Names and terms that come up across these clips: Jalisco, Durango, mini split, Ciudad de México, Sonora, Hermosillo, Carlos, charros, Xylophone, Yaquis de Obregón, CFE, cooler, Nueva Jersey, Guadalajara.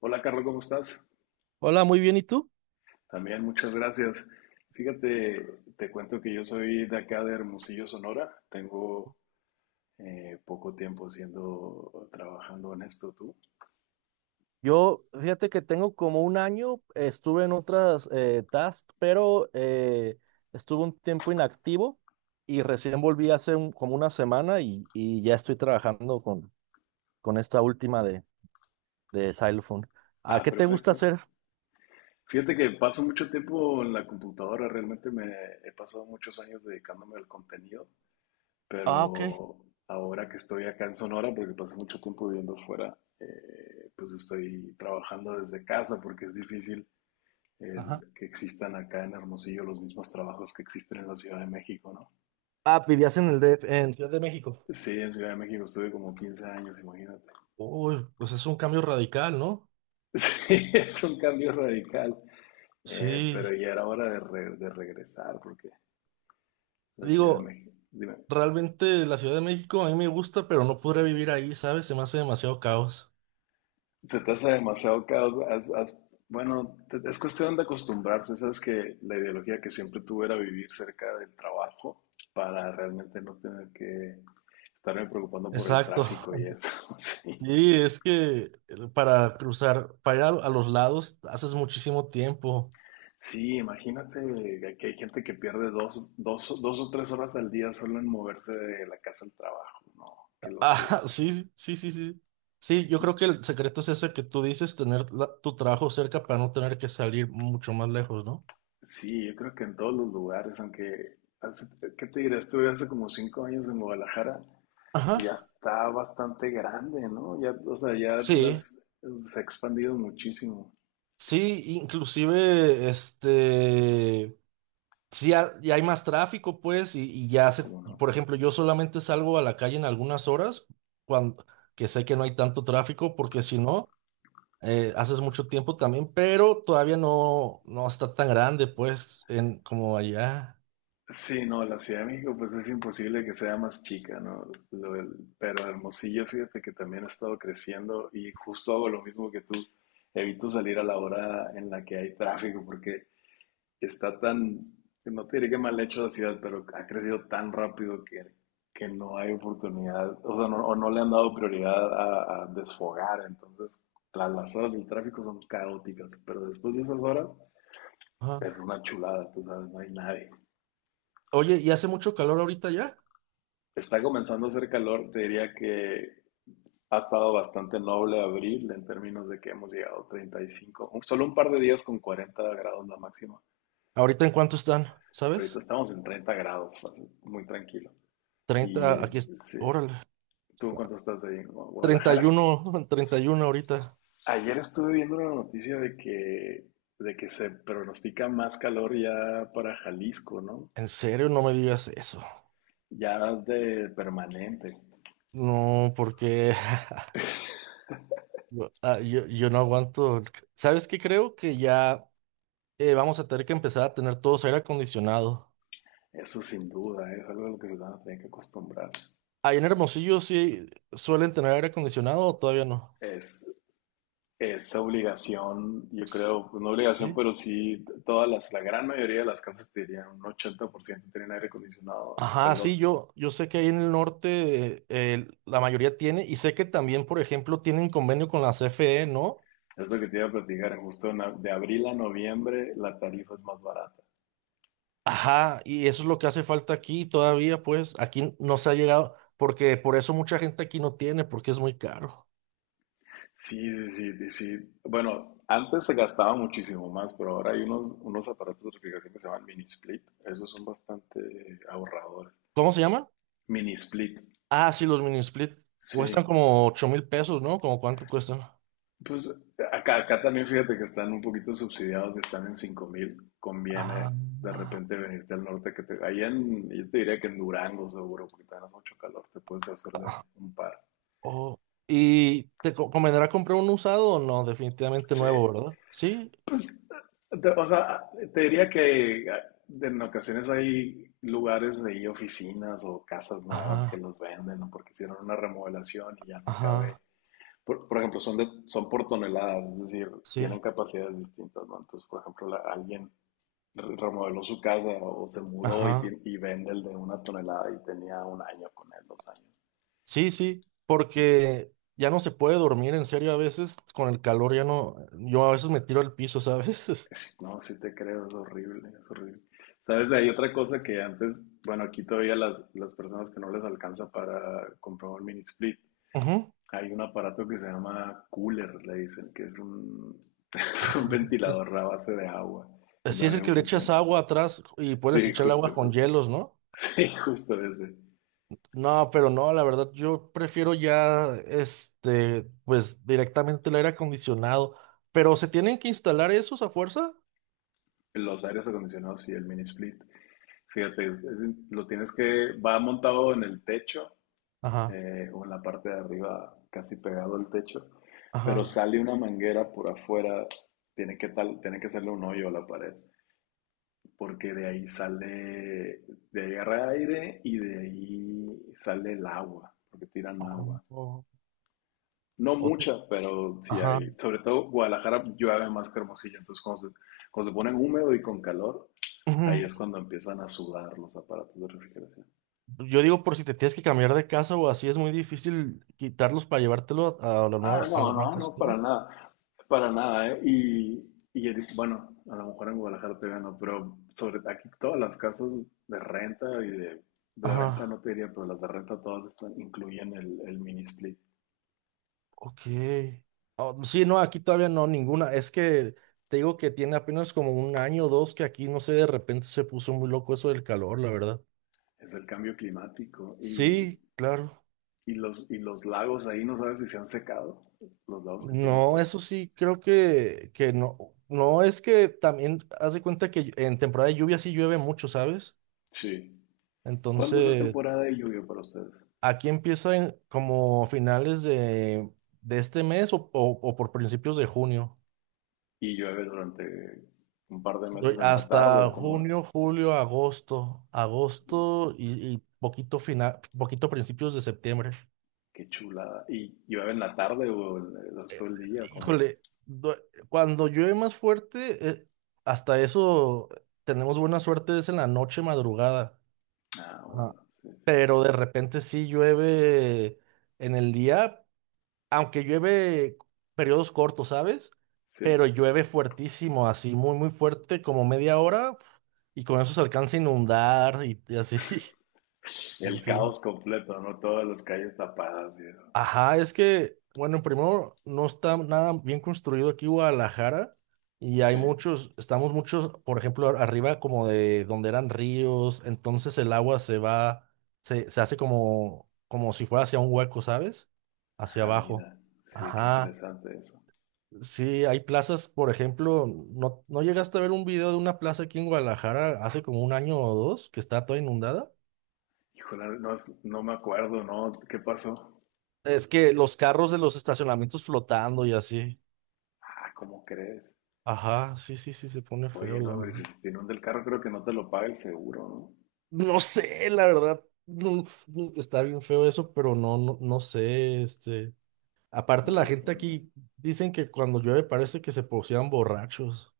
Hola, Carlos, ¿cómo estás? Hola, muy bien. ¿Y tú? También, muchas gracias. Fíjate, te cuento que yo soy de acá de Hermosillo, Sonora. Tengo poco tiempo siendo, trabajando en esto, ¿tú? Yo, fíjate que tengo como un año, estuve en otras tasks, pero estuve un tiempo inactivo y recién volví hace como una semana y ya estoy trabajando con esta última de Xylophone. ¿A Ah, qué te gusta perfecto. hacer? Fíjate que paso mucho tiempo en la computadora, realmente me he pasado muchos años dedicándome al contenido, Ah, ok. pero ahora que estoy acá en Sonora, porque pasé mucho tiempo viviendo fuera, pues estoy trabajando desde casa porque es difícil Ajá. el que existan acá en Hermosillo los mismos trabajos que existen en la Ciudad de México, ¿no? Ah, vivías en el DF, en Ciudad de México. Sí, en Ciudad de México estuve como 15 años, imagínate. Uy, pues es un cambio radical, ¿no? Sí, es un cambio radical, Sí. pero ya era hora de, de regresar porque la Ciudad de Digo, México, dime, realmente la Ciudad de México a mí me gusta, pero no podría vivir ahí, ¿sabes? Se me hace demasiado caos. te tasa demasiado caos, bueno, es cuestión de acostumbrarse, sabes que la ideología que siempre tuve era vivir cerca del trabajo para realmente no tener que estarme preocupando por el Exacto. tráfico y eso, sí. Sí, es que para cruzar, para ir a los lados, haces muchísimo tiempo. Sí, imagínate que hay gente que pierde dos o tres horas al día solo en moverse de la casa al trabajo. No, qué Ah, locura. sí, sí, sí, sí. Sí, yo creo que el secreto es ese que tú dices, tener tu trabajo cerca para no tener que salir mucho más lejos, ¿no? Sí, yo creo que en todos los lugares, aunque, ¿qué te diré? Estuve hace como cinco años en Guadalajara Ajá. y ya está bastante grande, ¿no? Ya, o sea, Sí, se ha expandido muchísimo, sí, inclusive, este, sí, ya hay más tráfico, pues, ¿cómo por no? ejemplo, yo solamente salgo a la calle en algunas horas, cuando, que sé que no hay tanto tráfico, porque si no haces mucho tiempo también, pero todavía no, no está tan grande, pues, en, como allá. Sí, no, la Ciudad de México pues es imposible que sea más chica, ¿no? Pero Hermosillo, fíjate que también ha estado creciendo y justo hago lo mismo que tú. Evito salir a la hora en la que hay tráfico porque está tan, no te diré que mal hecho la ciudad, pero ha crecido tan rápido que no hay oportunidad, o sea, no, o no le han dado prioridad a desfogar. Entonces, las horas del tráfico son caóticas, pero después de esas horas es Ajá. una chulada, tú sabes, no hay nadie. Oye, ¿y hace mucho calor ahorita ya? Está comenzando a hacer calor, te diría que ha estado bastante noble abril en términos de que hemos llegado a 35, solo un par de días con 40 grados la máxima. ¿Ahorita en cuánto están? Ahorita ¿Sabes? estamos en 30 grados, fácil, muy tranquilo. Y 30, aquí, sí, órale, ¿tú en cuánto estás ahí en treinta y Guadalajara? uno, 31 ahorita. Ayer estuve viendo una noticia de que se pronostica más calor ya para Jalisco, ¿no? En serio, no me digas eso. Ya de permanente. No, porque yo no aguanto. ¿Sabes qué? Creo que ya vamos a tener que empezar a tener todos aire acondicionado. Eso sin duda, ¿eh? Es algo a lo que se van a tener que acostumbrar. Ahí en Hermosillo sí suelen tener aire acondicionado o todavía no. Es, esa obligación, yo creo, pues, no obligación, ¿Sí? pero sí la gran mayoría de las casas te dirían, un 80% tienen aire acondicionado. Pues Ajá, lo, yo sé que ahí en el norte la mayoría tiene y sé que también, por ejemplo, tienen convenio con la CFE, ¿no? es lo que te iba a platicar, en justo en de abril a noviembre la tarifa es más barata. Ajá, y eso es lo que hace falta aquí todavía, pues aquí no se ha llegado, porque por eso mucha gente aquí no tiene, porque es muy caro. Sí, sí, sí, sí. Bueno, antes se gastaba muchísimo más, pero ahora hay unos, unos aparatos de refrigeración que se llaman mini split. Esos son bastante ahorradores. ¿Cómo se llaman? Mini split, Ah, sí, los mini split cuestan sí. como 8000 pesos, ¿no? ¿Como cuánto cuestan? Pues acá también fíjate que están un poquito subsidiados y están en 5000. Ah, Conviene de ah, repente venirte al norte, que te, ahí en, yo te diría que en Durango seguro, porque tenés mucho calor, te puedes hacer de ah, un par. oh. ¿Y te convendrá comprar un usado o no? Definitivamente Sí, nuevo, ¿verdad? Sí. pues, o sea, te diría que en ocasiones hay lugares de ahí, oficinas o casas nuevas que Ajá, los venden, ¿no? Porque hicieron una remodelación y ya no cabe. ajá. Por ejemplo, son, de, son por toneladas, es decir, Sí, tienen capacidades distintas, ¿no? Entonces, por ejemplo, alguien remodeló su casa o se mudó y, ajá. Y vende el de una tonelada y tenía un año con él, dos años. Sí, sí, Y sí, porque ya no se puede dormir en serio a veces con el calor, ya no, yo a veces me tiro al piso, ¿sabes? No, sí te creo, es horrible, es horrible. ¿Sabes? Hay otra cosa que antes, bueno, aquí todavía las personas que no les alcanza para comprar un mini split, Ujú. hay un aparato que se llama cooler, le dicen, que es un, es un Ah, ventilador a base de agua, que sí es el también que le echas funciona. agua atrás y puedes Sí, echar el justo, agua con justo. hielos, ¿no? Sí, justo ese. No, pero no, la verdad, yo prefiero ya, este, pues directamente el aire acondicionado. Pero se tienen que instalar esos a fuerza. Los aires acondicionados y el mini split. Fíjate, lo tienes que, va montado en el techo Ajá, o en la parte de arriba, casi pegado al techo, pero ajá. sale una manguera por afuera, tiene que, tal, tiene que hacerle un hoyo a la pared, porque de ahí sale, de ahí agarra aire y de ahí sale el agua, porque tiran agua. Oh, No o te- mucha, pero sí ajá. hay, sobre todo Guadalajara llueve más que Hermosillo, entonces cuando se ponen húmedo y con calor, Ujú. ahí es cuando empiezan a sudar los aparatos de refrigeración. Yo digo, por si te tienes que cambiar de casa o así, es muy difícil quitarlos para llevártelo Ah, a la no, nueva no, casa, no, ¿no? Para nada, ¿eh? Y, bueno, a lo mejor en Guadalajara todavía no, pero sobre aquí todas las casas de renta y de venta Ajá, no te diría, pero las de renta todas están, incluyen el mini split, ok. Ah, sí, no, aquí todavía no, ninguna. Es que te digo que tiene apenas como un año o dos que aquí, no sé, de repente se puso muy loco eso del calor, la verdad. es el cambio climático Sí, claro. Y los lagos ahí no sabes si se han secado, los lagos que tienen No, cerca. eso sí, creo que no. No, es que también haz de cuenta que en temporada de lluvia sí llueve mucho, ¿sabes? Sí. ¿Cuándo es la Entonces, temporada de lluvia para ustedes? aquí empieza como finales de este mes o, o por principios de junio. ¿Y llueve durante un par de Doy meses en la tarde hasta o cómo junio, es? julio, agosto. Agosto y poquito final, poquito principios de septiembre. Qué chulada. ¿Y llueve en la tarde o durante todo el día? ¿Cómo? Híjole, cuando llueve más fuerte, hasta eso tenemos buena suerte, es en la noche madrugada. Ah, Ajá. bueno, sí, sí. Pero de repente sí llueve en el día, aunque llueve periodos cortos, ¿sabes? Sí. Pero llueve fuertísimo, así muy, muy fuerte, como media hora, uf, y con eso se alcanza a inundar y así. El Sí. caos completo, ¿no? Todas las calles tapadas y eso. Ajá, es que, bueno, primero, no está nada bien construido aquí Guadalajara y hay Sí. muchos, estamos muchos, por ejemplo, arriba como de donde eran ríos, entonces el agua se va, se hace como si fuera hacia un hueco, ¿sabes? Hacia Ah, abajo. mira. Sí, qué Ajá. interesante eso. Sí, hay plazas, por ejemplo, ¿no, no llegaste a ver un video de una plaza aquí en Guadalajara hace como un año o dos que está toda inundada? Híjole, no, no me acuerdo, ¿no? ¿Qué pasó? Es que los carros de los estacionamientos flotando y así. Ah, ¿cómo crees? Ajá, sí, sí, sí, se pone Oye, feo, no, la hombre, verdad. si se te inunda el carro, creo que no te lo paga el seguro, ¿no? No sé, la verdad, no, no, está bien feo eso, pero no, no, no sé, este. Aparte, No la sabes gente cómo funciona. aquí dicen que cuando llueve parece que se posean borrachos.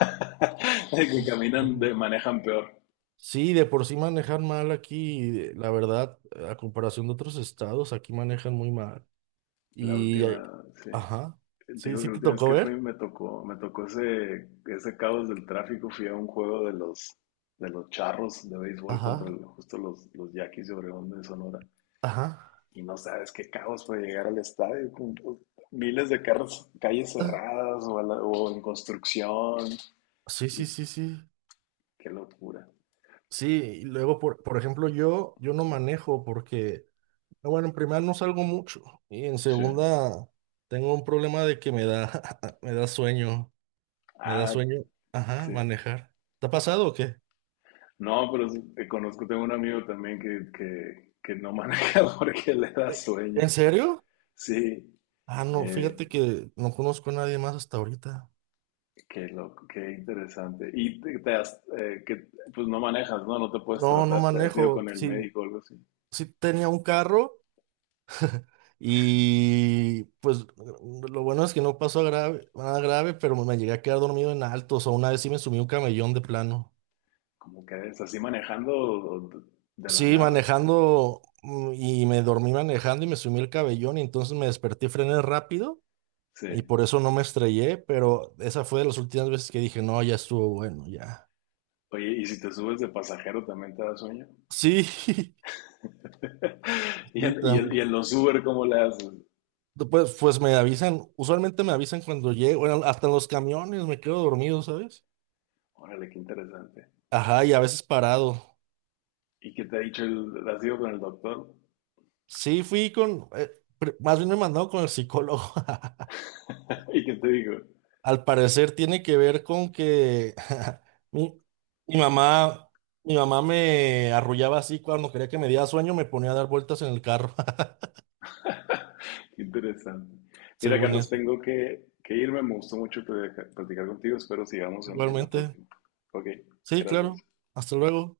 Que caminan, de, manejan peor. Sí, de por sí manejan mal aquí, la verdad, a comparación de otros estados, aquí manejan muy mal. La Y, última, sí. ajá, Te sí, digo que sí la te última vez tocó que fui ver, me tocó ese, ese caos del tráfico. Fui a un juego de los charros de béisbol contra ajá, justo los Yaquis de Obregón de Sonora. ajá, Y no sabes qué caos fue llegar al estadio con miles de carros, calles ah, cerradas o, o en construcción. sí, Y sí, sí, sí, qué locura. sí, y luego, por ejemplo, yo no manejo porque, ah, bueno, en primera no salgo mucho, y en Sí. segunda tengo un problema de que me da, me da sueño, me da Ah, sueño, ajá, sí. manejar. ¿Te ha pasado o qué? No, pero sí, conozco, tengo un amigo también que, que no maneja porque le da Eh, sueño. ¿En serio? Sí. Ah, no, Eh, fíjate que no conozco a nadie más hasta ahorita. qué loco, qué interesante. Y te has, pues no manejas, ¿no? No te puedes No, no tratar, te has ido manejo. con el Sí, médico o algo así. sí tenía un carro y pues lo bueno es que no pasó a grave, nada grave, pero me llegué a quedar dormido en altos. O una vez sí me sumí un camellón de plano. Como que es así manejando o de la Sí, nada. manejando y me dormí manejando y me sumí el cabellón y entonces me desperté, frené rápido Sí. y por eso no me estrellé, pero esa fue de las últimas veces que dije, no, ya estuvo bueno, ya. Oye, y si te subes de pasajero también te da sueño. Sí, sí, Y en, y en también. los Uber, ¿cómo le haces? Pues me avisan, usualmente me avisan cuando llego, bueno, hasta en los camiones me quedo dormido, ¿sabes? Órale, qué interesante. Ajá, y a veces parado. ¿Y qué te ha dicho el, has ido con el doctor? Sí, fui con, más bien me mandaron con el psicólogo. ¿Y qué te digo? Al parecer tiene que ver con que mi, mi mamá, mi mamá me arrullaba así cuando quería que me diera sueño, me ponía a dar vueltas en el carro, Qué interesante. Mira, según Carlos, eso. tengo que irme. Me gustó mucho platicar platicar contigo. Espero sigamos en la Igualmente, próxima. Ok, sí, claro. gracias. Hasta luego.